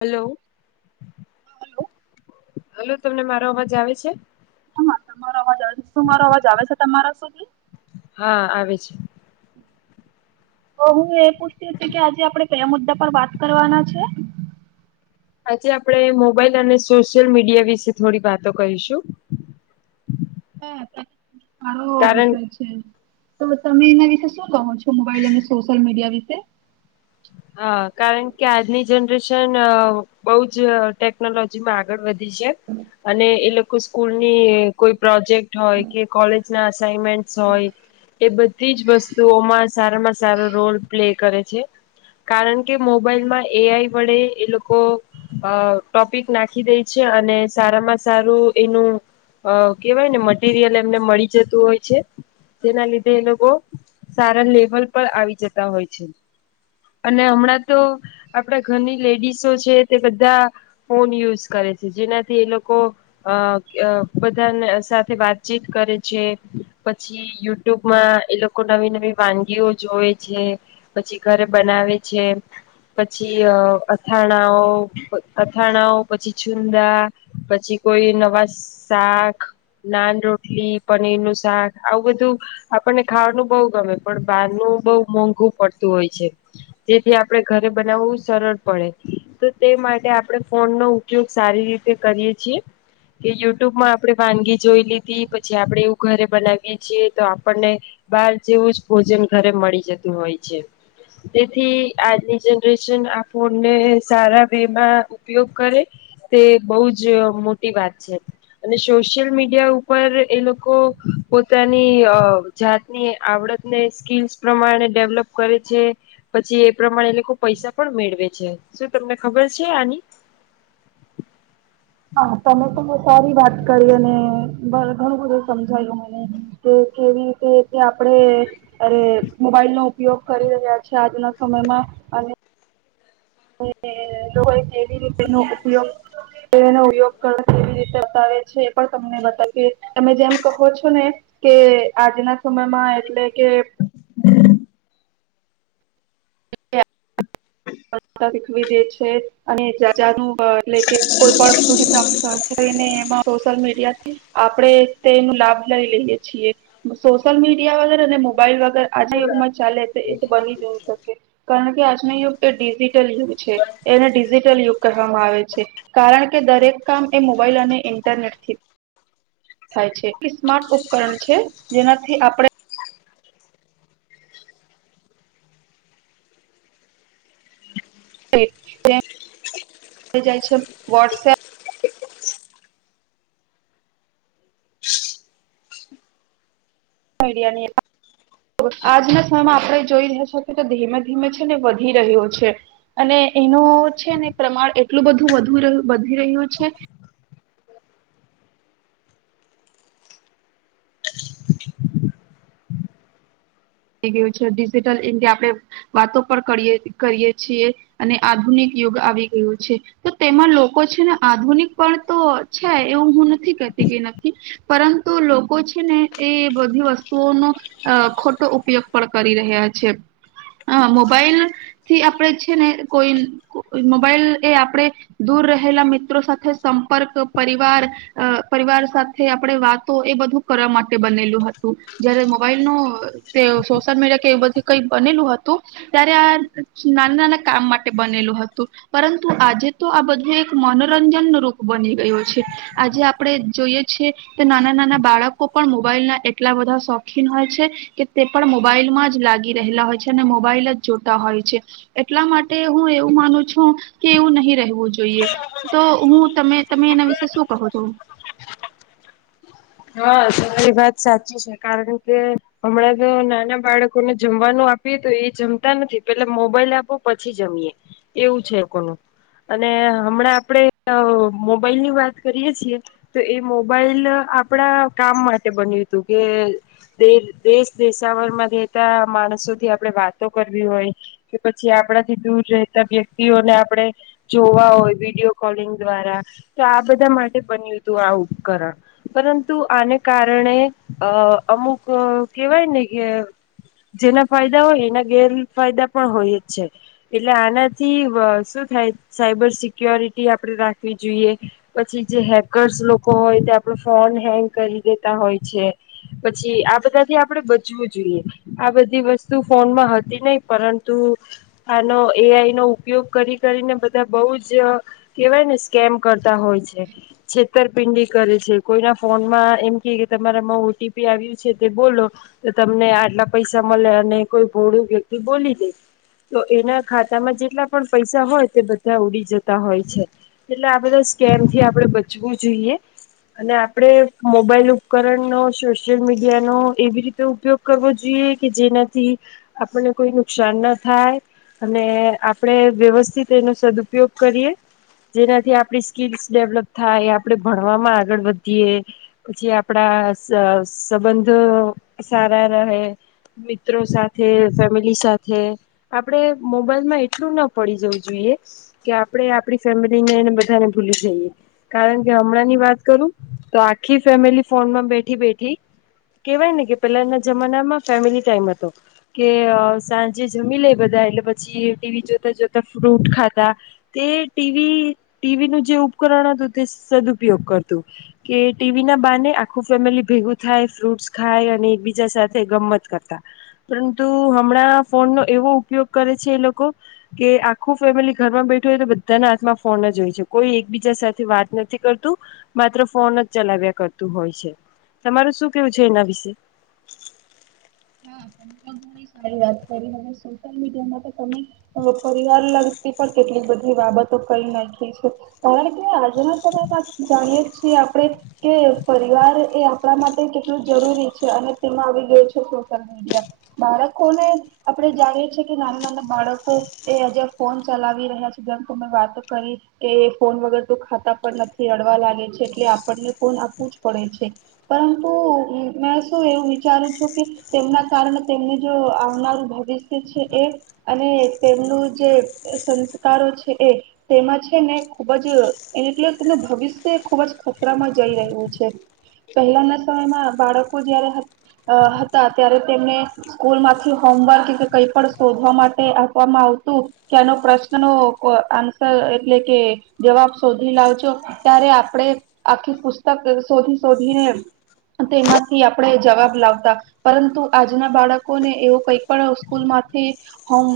Hello. Hello. Hello, તમને મારો અવાજ આવે છે? ના [unintelligible] તમારો અવાજ આવે છે, શું મારો અવાજ આવે છે, તમારા સુધી? હા, આવે છે. તો હું એ પૂછતી હતી કે આજે આપડે કયા મુદ્દા પર વાત કરવાના છે? આજે આપડે મોબાઈલ અને સોશિયલ મીડિયા વિશે થોડી વાતો કરીશું. હમ્મ. સારો કારણ વિચાર છે. તો તમે એના વિશે શું કહો છો. તો મોબાઈલ અને સોશલ મીડિયા શે હા કારણ કે આજની જનરેશન બોજ ટેકનોલોજી માં આગળ વધી ધી છે અને એ લોકો કોઈ સ્કૂલ ની કોઈ પ્રોજેક્ટ હોય, કે કોલેજના અસાાઈનમેન્ટ્સ હોય એ બધ બધી જ વસ્તુઓમાં સારામાં સારો રોલ પ્લે કરે છે. કારણકે મોબાઈલમાં એ આઈ વડે એ લોકો અહ ટોપિક નાખી દે છે અને સારામાં સારું એનું કેહેવાય ને મટીરિયલ એમને મળી જતું હોય છે, તેના લીધે એ લોકો સારા લેવલ પર આવી જતા હોય છે. અને હમણાં તો આપડા ઘરની લેડીસો છે તે બધા ફોન યુઝ કરે છે, જેનાથી એ લોકો અહ બધાને સાથે વાતચીત કરે છે, પછી યુટ્યુબમાં એ લોકો નવી નવી વાનગીઓ જોવે છે, પછી ઘરે બનાવે છે, પછી અહ અથાણાઓ અથાણાઓ, પછી છુંદા, પછી કોઈ નવા શાક, નાન, રોટલી, પનીર નું શાક આવું બધું આપણને ખાવાનું બહુ ગમે પણ બહારનું બહુ મોંઘું પડતું હોય છે, જેથી આપડે ઘરે બનાવવું સરળ પડે, તો તે માટે આપડે ફોન નો ઉપયોગ સારી રીતે કરીએ છીએ કે યુટ્યુબમાં આપડે વાનગી જોઈ લીધી પછી આપડે ઘરે બનાવીએ છીએ તો આપણને બહાર જેવુંજ ભોજન ઘરે મળી જતું હોય છે. તેથી આજની જનરેશન આ ફોનને સારા વેમાં ઉપયોગ કરે તે બોજ મોટી વાત છે અને સોશિયલ મીડિયા ઉપર એ લોકો પોત પોતાની જાતની આવડતને સ્કીલ્સ પ્રમાણે ડેવલપ કરે છે, પછી એ પ્રમાણે એ લોકો પૈસા પણ મેળવે છે, શું તમને ખબર છે, આની? હા તમે તો બો સારી વાત કરી અને ઘણું બધું સમજાયું મને કે કેવી રીતે આપણેે અરે મોબાઈલ નો ઉપયોગ કરી રહ્યા છે આજના સમયમાં અને [unintelligible] એવી રીતેનો ઉપયોગ નો ઉપયોગ કરો કેવી રીતે બતાવે છે એ પણ તમને બતાવી તમે જેમ કહો છો ને કે આજના સમયમાં એટલે કે [inaudible] શીખવી દે છે અને જાજા નું એટલે કે કોઈ પણસ્તુ સને એમાં સોશિયલ મીડ આપણે તે લાભ લઈ લઈએ છીએ સોશિયલ મીડિયા વગર અને મોબાઈલ વગર આજના યુગમાં ચાલે એ બની જયું શકે કારણ કે આજના યુગ તો ડીઝી યગ એને ડિજિટલ યુગ કરવામાં આવે છે કારણ કે દરેક કામ એ મોબાઈલ અને ઇન્ટરનેટથી. થાય છે એ સ્માર્ટ ઉપકરણ છે જેનાથી આપણે જાય છે વોટ્સએપ ડિયાની આજના સમયમાં આપણે જોઈ રહ્યા છે કે ધીમે ધીમે છે ને વધી રહ્યો છે અને એનું છે ને પ્રમાણ એટલું બધુ વધુ વધી રહ્યું છે ડિજિટલ ઇન્ડિયા આપણે વાતો પણ કરીએ કરીયે છીએ અને આધુનિક યુગ આવી ગયું છે તો તેમાં લોકો છે ને આધુનિક પણ તો છે એવું હું નથી કે તી નથી પરંતુ લોકો છે ને એ બધી વસ્તુઓનો ખોટ ઉપયોગ પણ કરી રહ્યા છે હ મોબાઈલ થી આપણે છે ને કોઈ મોબાઈલ એ આપણે દૂર રહેલા મિત્રો સાથે સંપર્ક પરિવાર અ પરિવાર સાથે આપણે વાતો એ બધું કરવા માટે બનેલું હતું જયારે મોબાઈલ નો તે સોશિયલ મીડિયા કે એ બધું કઈ બનેલું હતું ત્યારે આ નાના નાના કામ માટે બનેલું હતું પરંતુ આજે તો આ બધું એક મનોરંજન ન રૂપ બની ગયું છે આજે આપણે જોઈએ છીએ કે નાના નાના બાળકો પણ મોબાઈલ ના એટલા બધા શોખીન હોય છે કે તે પણ મોબાઈલમાં જ લાગી રહેલા હોય છે અને મોબાઈલ જ જોતા હોય છે એટલા માટે હું એવું માનું છું કે એવું નહી રહેયુ જોઈએ તો હું તમે તમે એના વિશે શું કહો છો. હા સારી વાત સાચી છે કારણ કે હમણાં તો નાના બાળકોને જમવાનું આપીએ તો એ જમતા નથી પેલા મોબાઈલ આપો પછી જમીએ એવું છે કોનું અને હમણાં આપડે અ મોબાઈલ ની વાત કરીએ છીએ તો એ મોબાઈલ આપ આપણા કામ માટે બન્યું તું કે દેશ દેશાવરમાં રહેતા માણસોથી આપણે વાતો કરવી હોય કે પછી આપણાથી દૂર રહેતા વ્યક્તિઓને આપણે જોવા હોય વિડીયો કોલિંગ દ્વારા તો આ બધા માટે બન્યું હતું આ ઉપકરણ પરંતુ આને કારણે અ અમુક કેહેવાય ને કે જેના ફાયદા હોય એના ગેરફાયદા પણ હોય જ છે એટલે આનાથી શું થાય સાયબર સિક્યોરિટી આપણેે રાખવી જોઈએ પછી જે હેકર્સ લોકો હોય તે ફોન હેંગ કરી દેતા હોય છે પછી આ બધાથી આપણેે બચવું જોઈએ આ બધી વસ્તુ ફોનમાં હતી નહ પરંતુ આનો એઆઈ નો ઉપયોગ કરી કરીને બધા બહુ જ કેહેવાય ને સ્કેમ કરતા હોય છે છેતરપિંડી કરે છે કોઈના ફોનમાં એમ કે કે તમારામાં ઓટીપી આવ્યું છે તે બોલો તો તમને આટલા પૈસા મળે અને કોઈ ભોળું વ્યક્તિ બોલી દે તો એના ખાતામાં જેટલા પણ પૈસા હોય તે બધા ઉડી જતા હોય છે એટલે આ બધા સ્કેમ થી આપણે બચવું જોઈએ. ને આપણે મોબાઈલ ઉપકરણનોો સોશિયલ મીડિયાનોો એવી રીતે ઉપયોગ કરવો જોઈએ કે જેનાથી આપણને કોઈ નુકસાન ના થાય અને આપણે વ્યવસ્થિત એનો સદઉપયોગ કરીએ જેનાથી આપણી સ્કીલ્સ ડેવલપ થાય એ આપણે ભણવામાં આવે. આગળ વધીએ પછી આપણા સંબંધ સારા રહે મિત્રો સાથે ફેમિલી સાથે આપણે મોબાઈલમાં એટલું ના પડી જવું જોઈએ કે આપણે આપણી ફેમિલીને બધાને ભૂલી જઈએ કારણ કે હમણાંની વાત. તો આખી ફેમિલી ફોનમાં બેઠી બેઠી કેવાય ને કે પહેલાના જમાનામાં ફેમિલી ટાઈમ હતો કે સાંજે જમી લે બધા એટલે પછી ટીવી જોતા જોતા ફ્રૂટ ખાતા તે ટીવી ટીવી નું જે ઉપકરણ હતું તે સદઉપયોગ કરતો કે ટીવી ના બાને આખું ફેમિલી ભેગું થાય ફ્રૂટસ ખાય અને એકબીજા સાથે ગમત કરતા પરંતુ હમણાં ફોન નો એવો ઉપયોગ કરે છે એ લોકો કે આખું ફેમિલી ઘરમાં બેઠું હોય તો બધાના હાથમાં ફોન જ હોય છે કોઈ એકબીજા સાથે વાત નથી કરતું. માત્ર ફોન જ ચલાવ્યા કરતું હોય છે તમારું શું કેવું છે એના વિશે. હા સારી વાત કરી સોશિયલ મીડિયામાં. તમે પરીવાર લ પણ કેટલી બધી બાબતો કઈ નાખી છે કારણ કે આજના સમયમાં જાણીય છીએ આપણે કે પરિવાર એ આપણા માટે કેટલું જરૂરી છે અને તેમાં આવી ગયો છે. મી બાળકોને આપડણે જાણીએ છીએ કે નાના નાના બાળકો એ હજ ફોન ચલાવી રહ્યા છે જેમ કે મેં વાતો કરી કે ફોન વગર તો ખાતા પર નથી રડવા લાગે છે એટલે આપણને ફોન આપવું જ પડે છે પરંતુ મેં શું એવું વિચારું છું કે. તેમના કારણે તેમનું જો આવનારું ભવિષ્ય છે એ અને તેમનું જે સંસ્કારો છે એ તેમાં છે ને ખૂબ જ એટલે તેનું ભવિષ્ય ખૂબ જ એટલા ખતરામાં જઈ રહ્યું છે પહેલાના સમયમાં બાળકો જયારે. ત્યારે તેમને સ્કૂલ માંથી હોમવર્ક કઈ પણ શોધવા માટે આપવામાં આવતું કેનો પ્રશ્ન ન આન્સર એટલે કે જવાબ શોધી લાવજો ત્યારે આપડે આખી પુસ્તક શોધી શોધીને તેમાંથી આપણે જવાબ લાવતા. પરંતુ આજના બાળકોને એવો કઈ પણ સ્કૂલ માંથી હોમ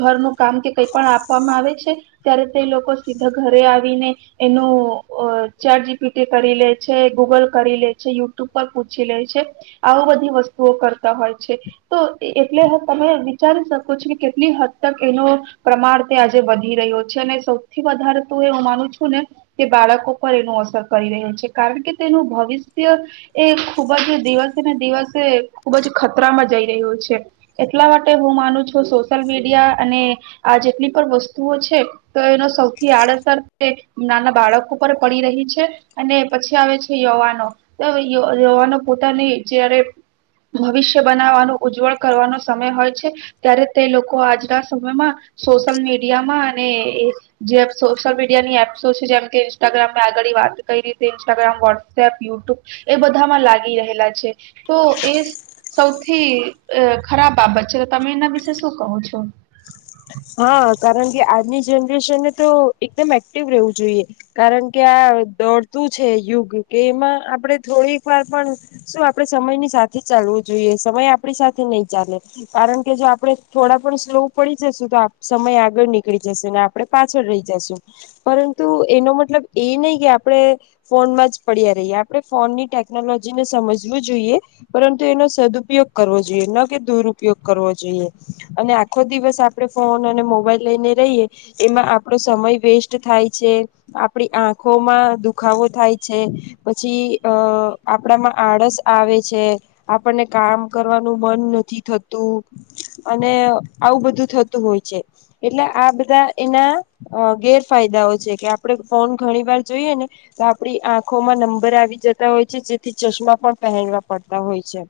ઘરનું કામ કે કઈ પણ આપવામાં આવે છે ત્યારે તે લોકો સીધા ઘરે આવીને એનું જીપીટી કરી લે છે ગૂગલ કરી લે છે યુટ્યુબ પર પૂછી લે છે. આવ બધી વસ્તુઓ કરતા હોય છે તો એટલે તમે વિચારી શકો છો કે કેટલી હદ તક એનો પ્રમાણ તે આજે વધી રહ્યો છે અને સૌથી વધારે તો એ હું માનું છું ને કે બાળકો પર એનો અસર કરી રહ્યો છે કારણ કે તેનું ભવિષ્ય એ ખૂબ જ દિવસ. ને દિવસે ખુબ જ ખતરામાં જઈ રહ્યો છે એટલા માટે હું માનું છું સોશિયલ મીડિયા અને આ જેટલી પણ વસ્તુઓ છે તો એનો સૌથી આડઅસર નાના બાળકો પર પડી રહી છે અને પછી આવે છે યવાનો તો યવાનો પોતાની. જારે ભવિષ્ય બનાવાનું ઉજ્જવળ કરવાનો સમય હોય છે ત્યારે તે લોકો આજના સમયમાં સોશિયલ મીડિયામાં અને એ જે સોશિયલ મીડિયાની એપ્સો છે જેમ કે ઇન્સ્ટાગ્રામમાં આગળ વાત કરી રીતે ઇન્સ્ટાગ્રામ વોટ્સએપ યુટ્યુબ એ બધામાં લાગી રહેલા છે. તો એ સૌથી ખરાબ અ બાબત છે તો તમે એના વિશે શું કહો છો. હા કારણ કે આજની જનરેશનને તો એકદમ એક્ટિવ રહેવું જોઈએ કારણ કે આ દોડતું છે યુગ કે એમાં આપણેે થોડીક વાર પણ શું આપણે સમયની સાથે જ ચાલવું જોઈએ સમય આપણી સાથે નહી ચાલે કારણ કે જો આપણે થોડા પણ સ્લો. પડી જશું તો સમય આગળ નીકળી જશે આપણે પાછળ રહી જશું. પરંતુ એનો મતલબ એ નહી કે આપણે ફોનમાં જ પડ્યા રહીએ. આપણે ફોનની ટેકનોલોજીને સમજવું જોઈએ પરંતુ એનો સદઉપયોગ કરવો જોઈએ ન કે દુરુપયોગ કરવો જોઈએ અને આ ખો દિવસ આપણે ફોન અને મોબાઈલ લઈને રહીએ. એમાં આપણો સમય વેસ્ટ થાય છે, આપણી આંખોમાં દુખાવો થાય છે, પછી અ આપણામાં આળસ આવે છે, આપણને કામ કરવાનું મન નથી થતું અને આવું બધું થતું હોય છે. એટલે આ બધા એના ગેરફાયદાઓ છે કે આપડે ફોન ઘણી વાર જોઈએ ને તો આપડી આંખોમાં નંબર આવી જતા હોય છે જેથી ચશ્મા પણ પહેરવા પડતા હોય છે.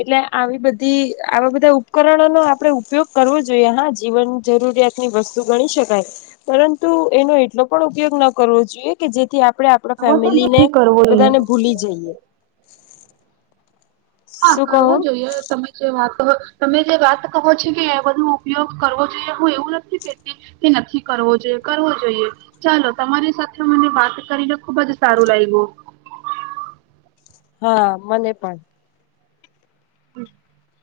એટલે આવી બધી આવા બધા ઉપકરણોનો આપડે ઉપયોગ કરવો જોઈએ. હા જીવન જરૂરિયાતની વસ્તુ ગણી શકાય. પરંતુ એનો એટલો પણ ઉપયોગ ન કરવો જોઈએ કે જે થી આપણે આપણા આવો તો ફેમિલીને નથી કરવો જોઈએ બધાને ભૂલી જઈએ. હા શું કહો કરવો જોઈએ તમે જે વાતો તમે જે વાત કહો છો કે એ બધો ઉપયોગ કરવો જોઈએ. હું એવું નથી કેહેતી કે નથી કરવો જોઈએ કરવો જોઈએ. ચાલો તમારી સાથે મને વાત કરીને ખુબ જ સારું લાયગુ. હા મને પણ. [inaudible]